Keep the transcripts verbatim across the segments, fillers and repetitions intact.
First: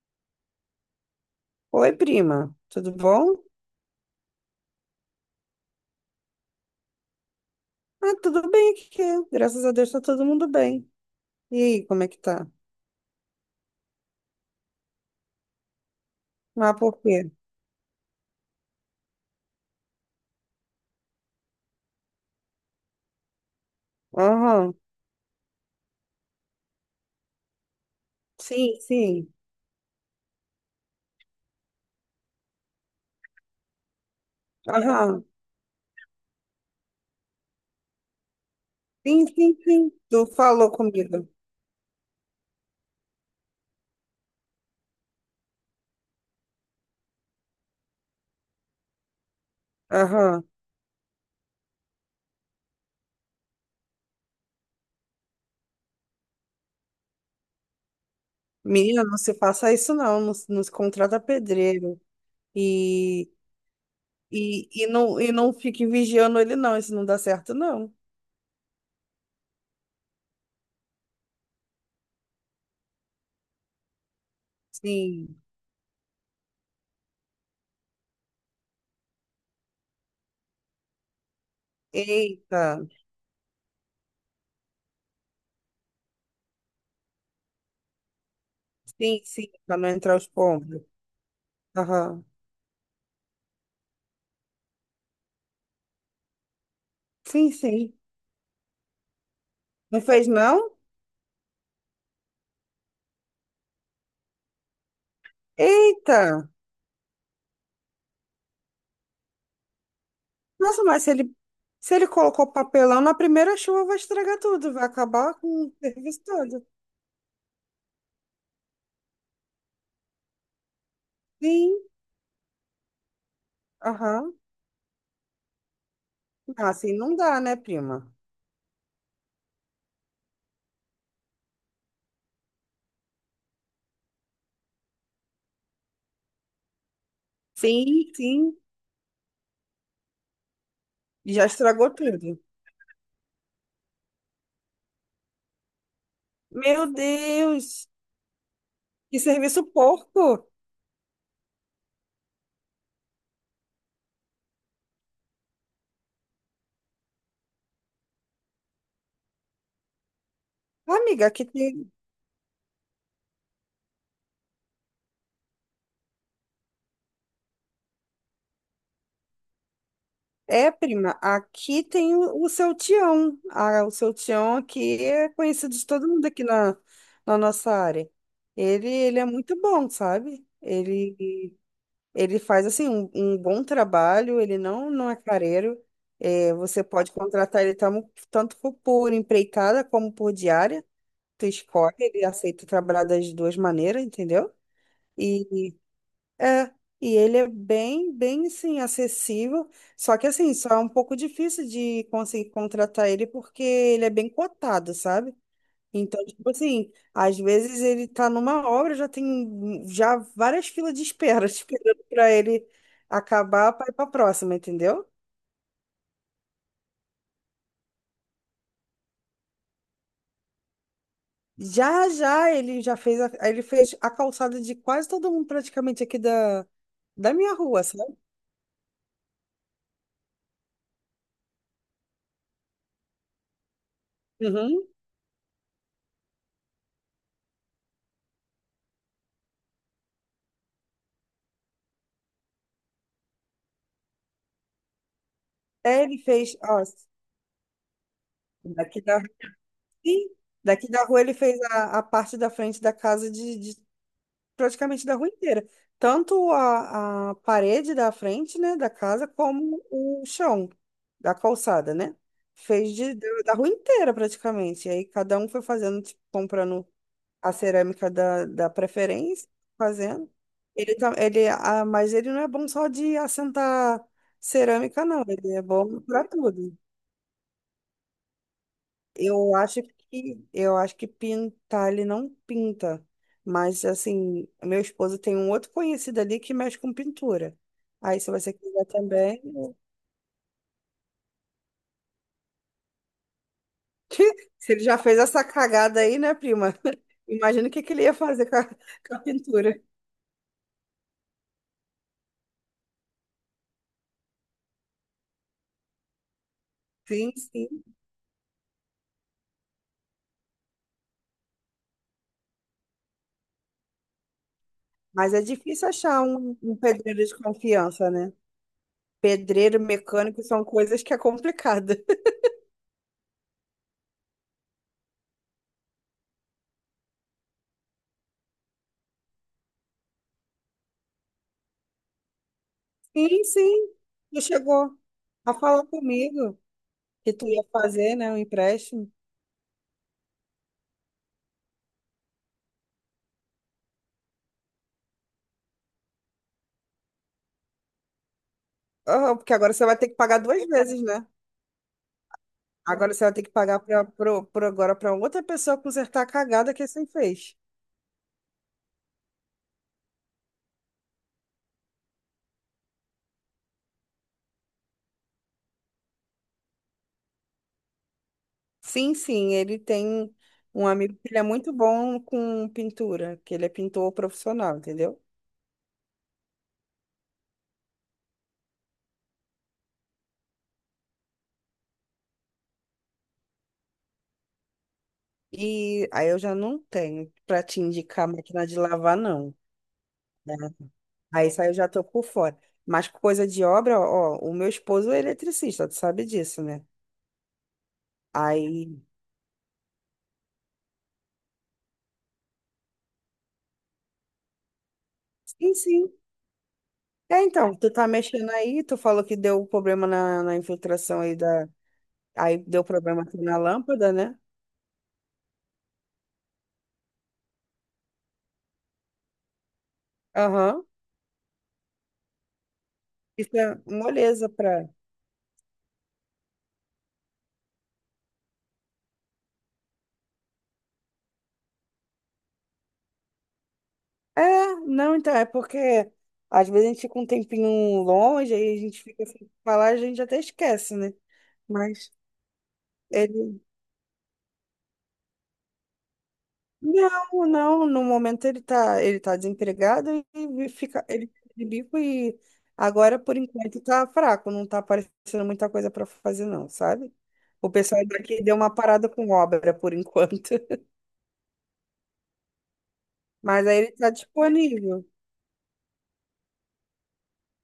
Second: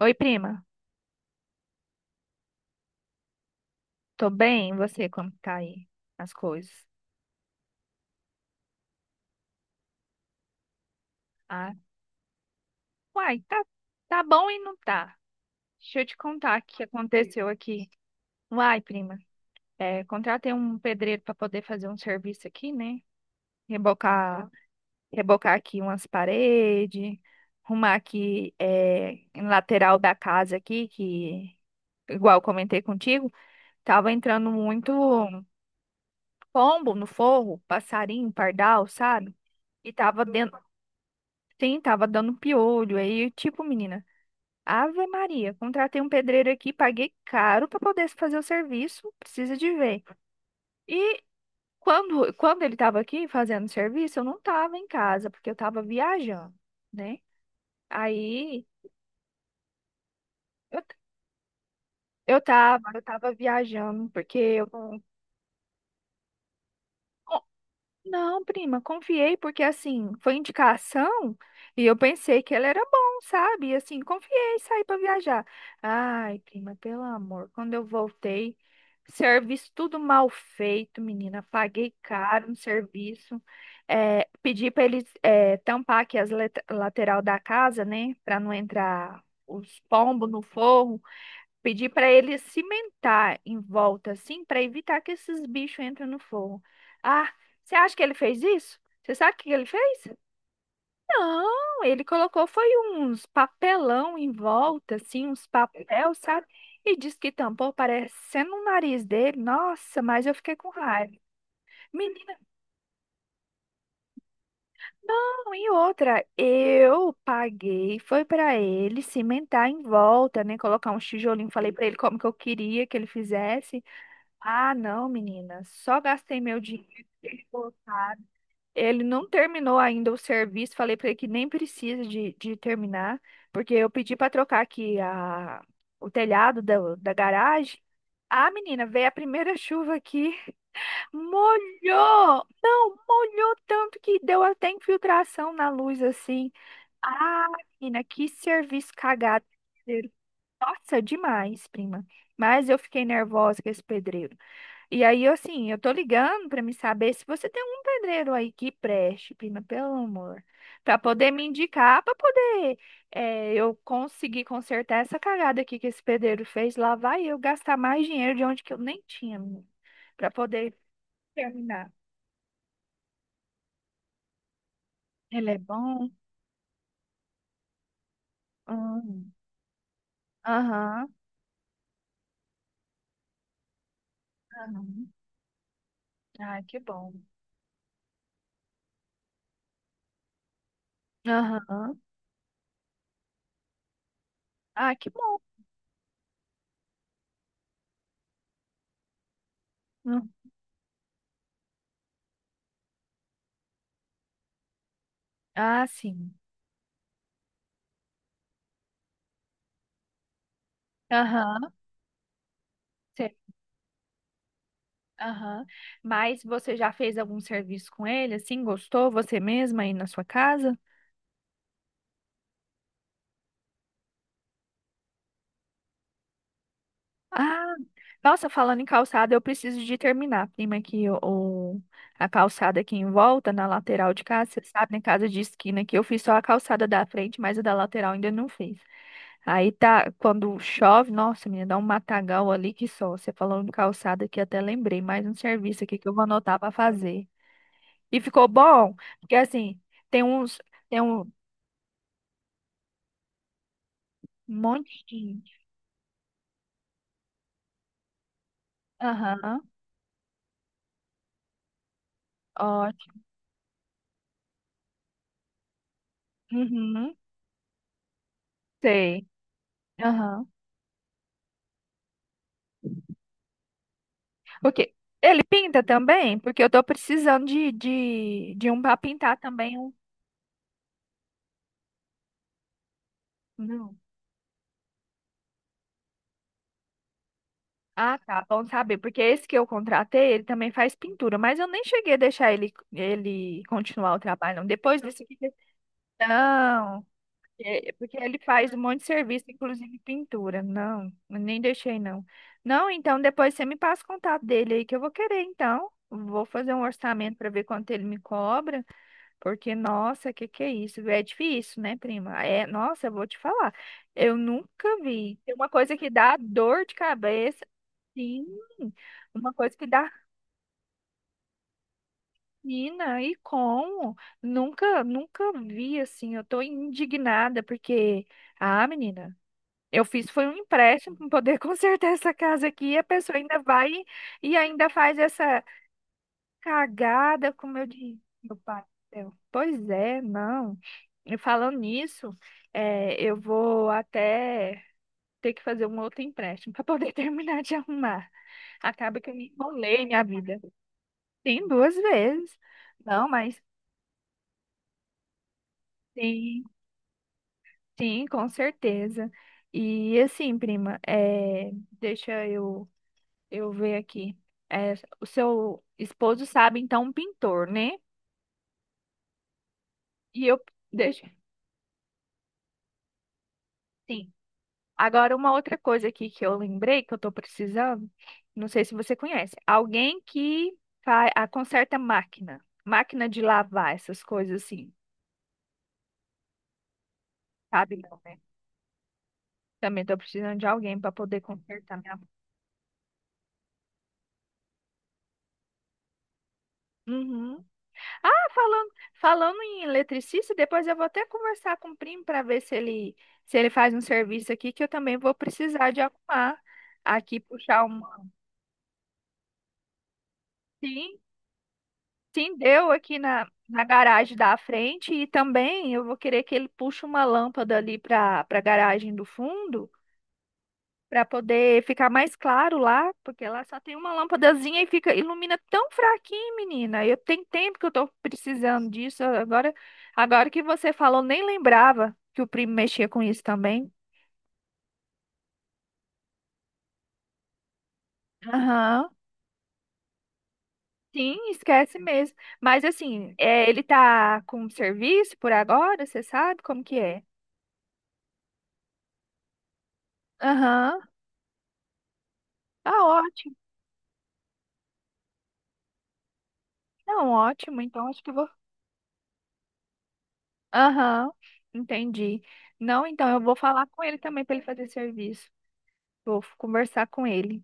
Oi, prima. Oi, prima, tudo bom? Tô bem? E você, como que tá aí as coisas? Ah, tudo bem aqui. Graças a Deus tá todo mundo bem. E Ah, aí, como é que tá? uai, tá, tá bom e não tá. Deixa eu te contar o Ah, que por quê? aconteceu aqui. Uai, prima, é, contratei um pedreiro para poder fazer um serviço aqui, né? Rebocar, Aham. rebocar aqui umas paredes, arrumar aqui Sim, é, sim. em lateral da casa aqui, que igual eu comentei contigo, tava entrando muito Aham. pombo no forro, passarinho, pardal, Sim, sabe? sim, sim. E tava Tu dentro. falou comigo. Sim, tava dando piolho. Aí, tipo, menina, Ave Maria, contratei um pedreiro aqui, paguei caro pra poder fazer o serviço, precisa de ver. Aham. E quando, quando ele tava aqui fazendo o serviço, eu não tava em casa, porque eu tava viajando, né? Aí, Menina, não se faça isso não, não, se- não se eu, contrata pedreiro. eu tava, eu E, tava viajando, porque eu e, e, não. não, e não fique vigiando ele não, isso não dá certo não. Não, prima, confiei porque assim, foi indicação e eu pensei que ela era bom, sabe? E assim, confiei, saí para Sim. viajar. Ai, prima, pelo amor, quando eu voltei, serviço tudo mal feito, menina, paguei caro no Eita. serviço. É, pedi para eles é, tampar aqui as let- lateral da casa, né, para não entrar Sim, sim, para os não entrar os pombos no pombos. forro. Pedir para Aham. ele cimentar em volta, assim, para evitar que esses bichos entrem no forno. Ah, Sim, você sim. acha que ele fez isso? Você sabe o que ele Não fez? fez não? Não, ele colocou foi uns papelão em volta, assim, uns papel, Eita! sabe? E disse que tampou parecendo o nariz dele. Nossa, mas eu fiquei com Nossa, mas se raiva. ele, se ele Menina, colocou papelão, na primeira chuva vai estragar tudo, vai acabar com não, e o serviço outra, todo. eu paguei, foi para ele cimentar em volta, né? Colocar um tijolinho, falei Sim, para ele como que eu queria que ele fizesse. aham. Ah, não, menina. Só gastei meu Ah, assim dinheiro. não dá, né, prima? Botado. Ele não terminou ainda o serviço. Falei pra ele que nem precisa de, de terminar, porque eu pedi pra trocar aqui a, o telhado da, da garagem. Sim, Ah, sim. menina, veio a primeira chuva aqui, Já estragou tudo. molhou! Não, molhou tanto que deu até infiltração na luz assim. Meu Ah, Deus, menina, que serviço que cagado. serviço Pedreiro. porco! Nossa, demais, prima. Mas eu fiquei nervosa com esse pedreiro. E aí, assim, eu tô ligando pra me saber se você tem um pedreiro aí que preste, prima, pelo amor, pra Amiga, poder me aqui tem. indicar, pra poder eh, eu conseguir consertar essa cagada aqui que esse pedreiro fez. Lá vai eu gastar mais dinheiro de onde que eu nem tinha, menina, pra É, poder prima, aqui terminar. tem o, o seu Tião. Ah, o seu Tião aqui é Ele é conhecido de todo bom? mundo aqui na, na nossa área. Ele, ele é Hum. muito bom, sabe? Aham. Ele. Ele faz assim um, um bom trabalho, ele não, não Uhum. é careiro. É, Ah, que você bom. pode contratar ele tamo- tanto por por empreitada como por diária. Tu escolhe, Aham. ele aceita trabalhar das duas maneiras, entendeu? Ah, que bom. E é, e ele é bem, bem assim, acessível. Só que Hum. assim, só é um pouco difícil de conseguir contratar ele porque ele é bem cotado, sabe? Ah, Então, sim. tipo assim, às vezes ele tá numa obra, já tem já várias filas de espera, Aham. esperando para ele acabar para ir para próxima, entendeu? Aham. Mas você já fez algum serviço com ele, assim? Gostou você mesma aí na sua casa? Já já ele já fez a, ele fez a calçada de quase todo mundo praticamente aqui da, da minha Ah, rua, sabe? nossa, falando em calçada, eu preciso de terminar, prima, que o, o- a calçada aqui em volta, na lateral de casa, você Uhum. sabe, na casa de esquina aqui, eu fiz só a calçada da frente, mas a da lateral ainda não fiz. Aí tá, quando chove, nossa, menina, dá um matagal ali que só. Você falando de calçada aqui, até lembrei, mais um serviço aqui É, que eu ele vou fez, anotar pra ó, fazer. E ficou bom, daqui da, porque assim, tem sim, uns. daqui Tem da rua um, ele fez a, a parte da frente da casa de, de um monte praticamente da de rua gente. inteira. Tanto a, a parede da frente, né, da casa, Aham, como o chão da calçada, né? Fez de, ótimo. da da rua inteira, praticamente. E aí cada um foi fazendo, tipo, comprando Uhum, a cerâmica da, da sei. preferência, fazendo. Aham. Ele, tam- ele, ah, mas ele não é bom só de assentar Ok. cerâmica, não. Ele Ele é pinta bom para também? Porque eu tudo. tô precisando de, de, de um pra pintar Eu também. acho Um... que eu acho que pintar ele não pinta, mas Não. assim, meu esposo tem um outro conhecido ali que mexe com pintura. Ah, Aí se tá. você Bom quiser saber. Porque também, esse que eu eu- contratei, ele também faz pintura. Mas eu nem cheguei a deixar ele, ele continuar o trabalho, não. se ele já Depois fez desse aqui. essa cagada aí, né, prima? Não. Imagina o que É, que ele ia porque ele fazer com a, faz um monte de com a serviço, pintura. inclusive pintura. Não, eu nem deixei não. Não, então depois você me passa o contato dele aí que eu vou querer, então. Vou fazer um Sim, orçamento para ver sim. quanto ele me cobra, porque nossa, que que é isso? É difícil, né, prima? É, nossa, eu vou te falar. Eu nunca Mas vi. é Tem uma difícil coisa que achar dá um, um dor de pedreiro de cabeça, confiança, né? sim. Uma coisa Pedreiro, que dá mecânico são coisas que é complicada. mina e como? Nunca, nunca vi assim. Eu tô indignada porque ah, menina, eu fiz foi um empréstimo para poder consertar essa casa aqui. E a pessoa Sim, ainda vai sim. Tu e ainda chegou faz a essa falar comigo que tu cagada ia com o meu fazer, dinheiro. né, um Meu pai do empréstimo. céu. Pois é, não. E falando nisso, é, eu vou até ter que fazer um outro empréstimo para poder terminar de arrumar. Acaba que eu Aham, me porque agora você vai enrolei ter que minha pagar vida. duas vezes, né? Tem duas vezes. Agora você Não, vai ter que mas pagar pra, pro, pro- agora para outra pessoa consertar a sim, cagada que você fez. sim, com certeza. E assim, prima, é, deixa eu eu ver aqui. É, o seu esposo sabe, então, um pintor, né? Sim, sim, ele tem E eu um amigo deixa. que ele é muito bom com pintura, que ele é pintor Sim. profissional, entendeu? Agora, uma outra coisa aqui que eu lembrei que eu tô precisando, não sei se você conhece alguém que faz, a, conserta máquina, máquina de lavar, essas coisas assim, E aí eu já não tenho pra te sabe? Não, indicar né? máquina de lavar, não. Também tô Né? precisando de alguém para poder Aí isso aí eu já consertar tô minha. por fora. Mas coisa de obra, ó, o meu esposo é eletricista, tu sabe disso, né? Uhum. Falando, Aí, falando em eletricista, depois eu vou até conversar com o primo para ver se ele, se ele faz um serviço aqui, que eu também vou sim, precisar de sim. arrumar aqui, É, então, puxar tu um. tá mexendo aí, tu falou que deu problema na, na Sim, infiltração aí da. sim, Aí deu deu aqui problema aqui na, na na lâmpada, garagem né? da frente e também eu vou querer que ele puxe uma lâmpada ali para para a garagem do fundo, Aham. para poder ficar mais claro lá, porque Isso lá é só tem uma moleza lâmpadazinha e pra. fica ilumina tão fraquinho, menina. Eu tenho tempo que eu tô precisando disso. Agora, agora que você falou, nem lembrava que o primo mexia com isso também. É, não, então, é porque às vezes a gente fica um tempinho longe, aí a gente Aham. fica sem falar, a gente até esquece, né? Sim, esquece Mas mesmo. Mas assim, ele. é, ele tá com serviço por agora, você sabe como que é? Não, não, no momento ele tá, ele tá desempregado e Aham. fica, ele fica de bico e Ah, agora por ótimo. enquanto tá fraco, não tá aparecendo muita coisa para fazer não, sabe? Não, O ótimo. pessoal Então acho que eu daqui vou. deu uma parada com obra por enquanto, Aham. Entendi. Não, então eu vou mas aí falar ele com tá ele também para ele fazer disponível, serviço. Vou conversar com ele.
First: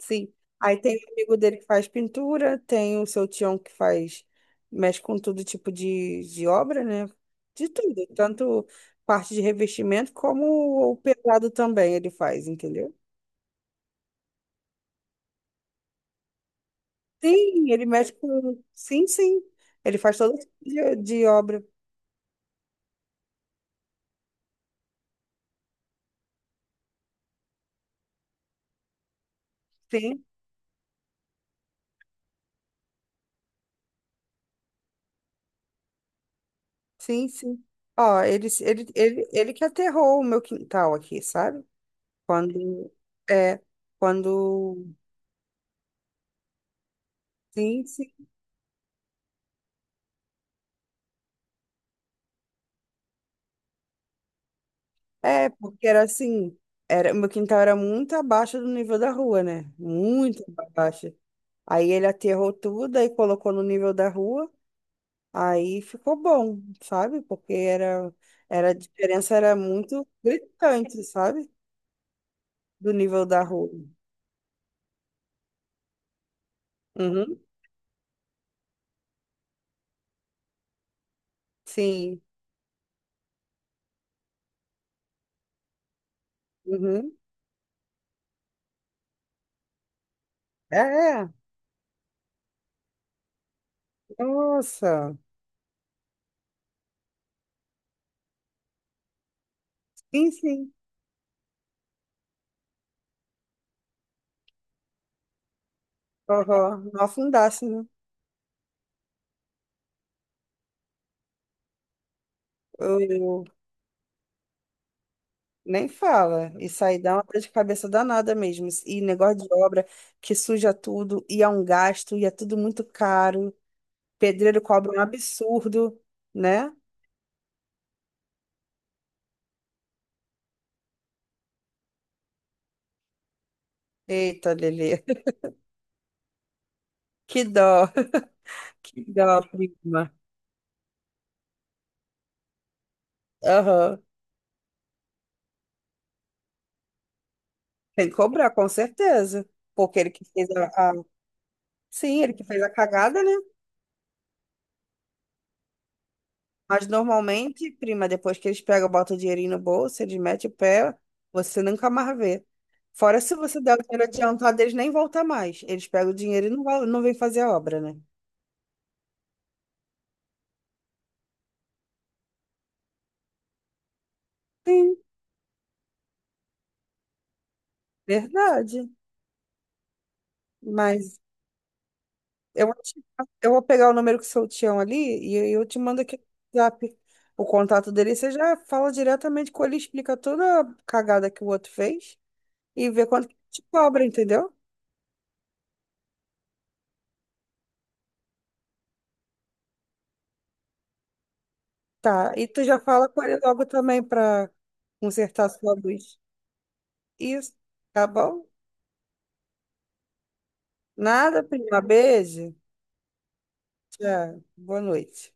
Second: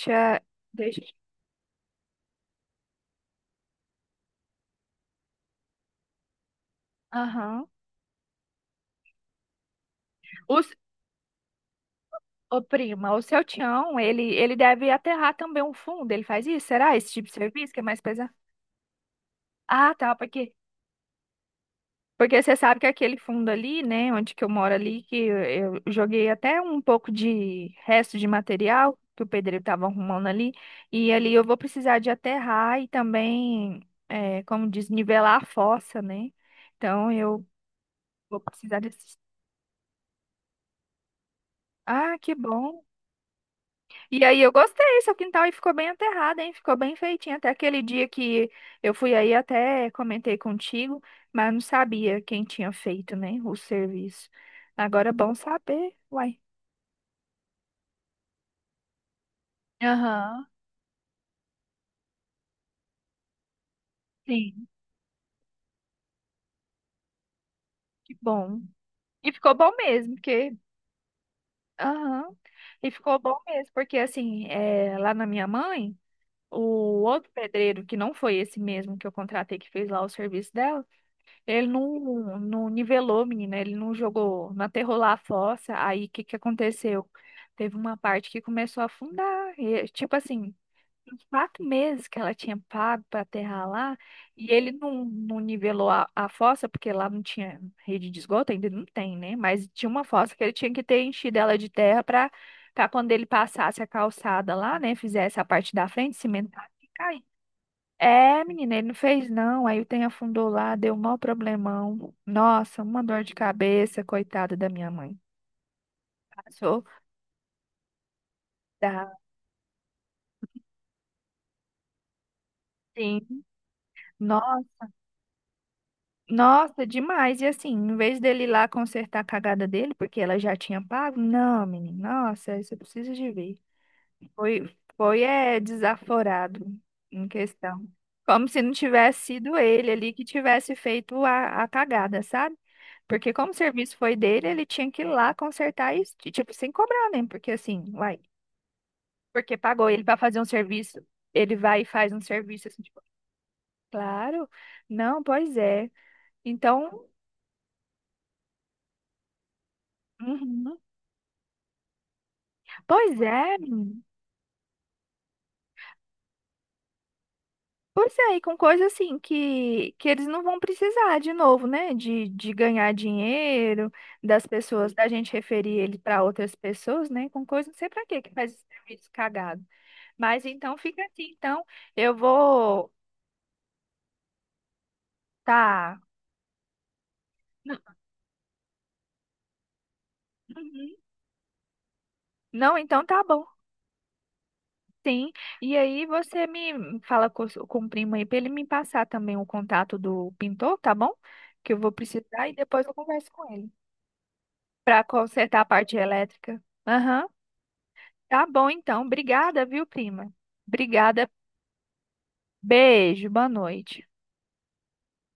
sim. Aí tem deixa. o amigo dele que faz pintura, tem o seu tião que faz, mexe com todo tipo de, de obra, né? Aham. De tudo, tanto parte de revestimento O, como o pesado também ele faz, ô, entendeu? prima, o seu Tião, ele, ele deve aterrar também um fundo. Ele faz isso? Será esse tipo de Sim, serviço que é ele mais mexe pesado? com. Sim, sim. Ah, Ele tá, faz todo tipo porque de, de obra. porque você sabe que aquele fundo ali, né, onde que eu moro ali, que eu, eu joguei até um pouco de resto de material que o pedreiro estava Sim, arrumando ali, e ali eu vou precisar de aterrar e também, é, como diz, nivelar a fossa, né? Então sim, eu sim. Ó, vou ele, precisar ele, desses. ele, ele que aterrou o meu quintal aqui, sabe? Ah, que bom. Quando. É, E aí eu quando. gostei, seu quintal aí ficou bem aterrado, hein? Ficou bem feitinho. Até aquele Sim, dia sim. que eu fui aí, até comentei contigo, mas não sabia quem tinha feito, né, o serviço. Agora é bom É, porque saber, era uai. assim. Era, o meu quintal era muito abaixo do nível da rua, né? Muito Aham, abaixo. Aí ele aterrou tudo, aí colocou no nível da rua. sim, Aí ficou bom, sabe? Porque era, que bom. era, a E diferença ficou era bom muito mesmo, porque... gritante, sabe? Aham, e Do ficou nível bom da mesmo, rua. porque assim, é, lá na minha mãe, o outro Uhum. pedreiro, que não foi esse mesmo que eu contratei, que fez lá o serviço dela, ele Sim. não, não nivelou, menina. Ele não jogou, não aterrou lá a fossa. Aí o que que aconteceu? Uhum. Teve uma parte que começou a afundar. E, tipo assim, É, uns é. quatro meses que ela tinha pago para aterrar lá. E ele não, Nossa. não nivelou a, a fossa, porque lá não tinha rede de esgoto, ainda não tem, né? Mas tinha uma Sim, fossa que ele tinha sim. que ter enchido ela de terra para para quando ele passasse a calçada lá, né? Fizesse a parte da frente, cimentar. Uhum. Não afundasse, né? É, menina, ele não fez não. Aí o trem afundou lá, deu um maior problemão. Nossa, Eu, uma dor de eu- cabeça, coitada da minha mãe. nem fala. Passou. Isso aí dá uma dor de cabeça danada mesmo. E Tá. negócio de obra que suja tudo, e é um gasto, e é tudo muito Sim. caro. Pedreiro Nossa, cobra um absurdo, né? nossa, demais. E assim, em vez dele ir lá consertar a cagada dele, porque ela já tinha pago, não, menina, nossa, isso eu preciso de ver. Eita, Foi, Lelê. foi é, desaforado em Que questão. dó, Como se não que tivesse dó, sido ele ali prima. que tivesse feito a, a cagada, sabe? Porque como o serviço Aham. foi dele, ele tinha que ir lá consertar isso, e, tipo, sem cobrar, né? Porque assim, Tem que uai, cobrar, com certeza. porque pagou Porque ele ele para que fazer um fez a... a- serviço, ele vai e faz um Sim, ele que fez serviço a assim, tipo, cagada, né? claro, não, pois é. Mas Então, normalmente, prima, depois que eles pegam, botam o dinheirinho no bolso, eles metem o uhum, pé, você nunca mais vê. pois Fora se é. você der o dinheiro adiantado, eles nem voltam mais. Eles pegam o dinheiro e não, vol- não vêm fazer a obra, né? Pois é, e com coisa assim que, que eles não vão precisar de novo, né? De, de ganhar dinheiro, das pessoas, Sim, da gente referir ele para outras pessoas, né? Com coisa, não sei para quê que faz esse verdade. serviço cagado. Mas então fica Mas assim, então eu eu, vou vou. te- eu vou pegar o número que seu tião ali e eu eu te Tá. mando aqui no WhatsApp o Não, contato dele. Você já fala diretamente com ele, explica toda a uhum. cagada que o outro fez Não, e então vê tá quanto que bom. te cobra, entendeu? Sim. E aí você me fala com, o- com o primo aí para ele me passar também o contato do pintor, tá bom? Que eu vou Tá, e precisar e tu já depois eu fala com converso ele com logo ele também para para consertar consertar a sua parte luz. elétrica. Aham. Isso, tá Tá bom? bom, então. Obrigada, viu, prima? Obrigada. Nada, prima. Beijo. Beijo, boa noite. Tchau. Boa noite.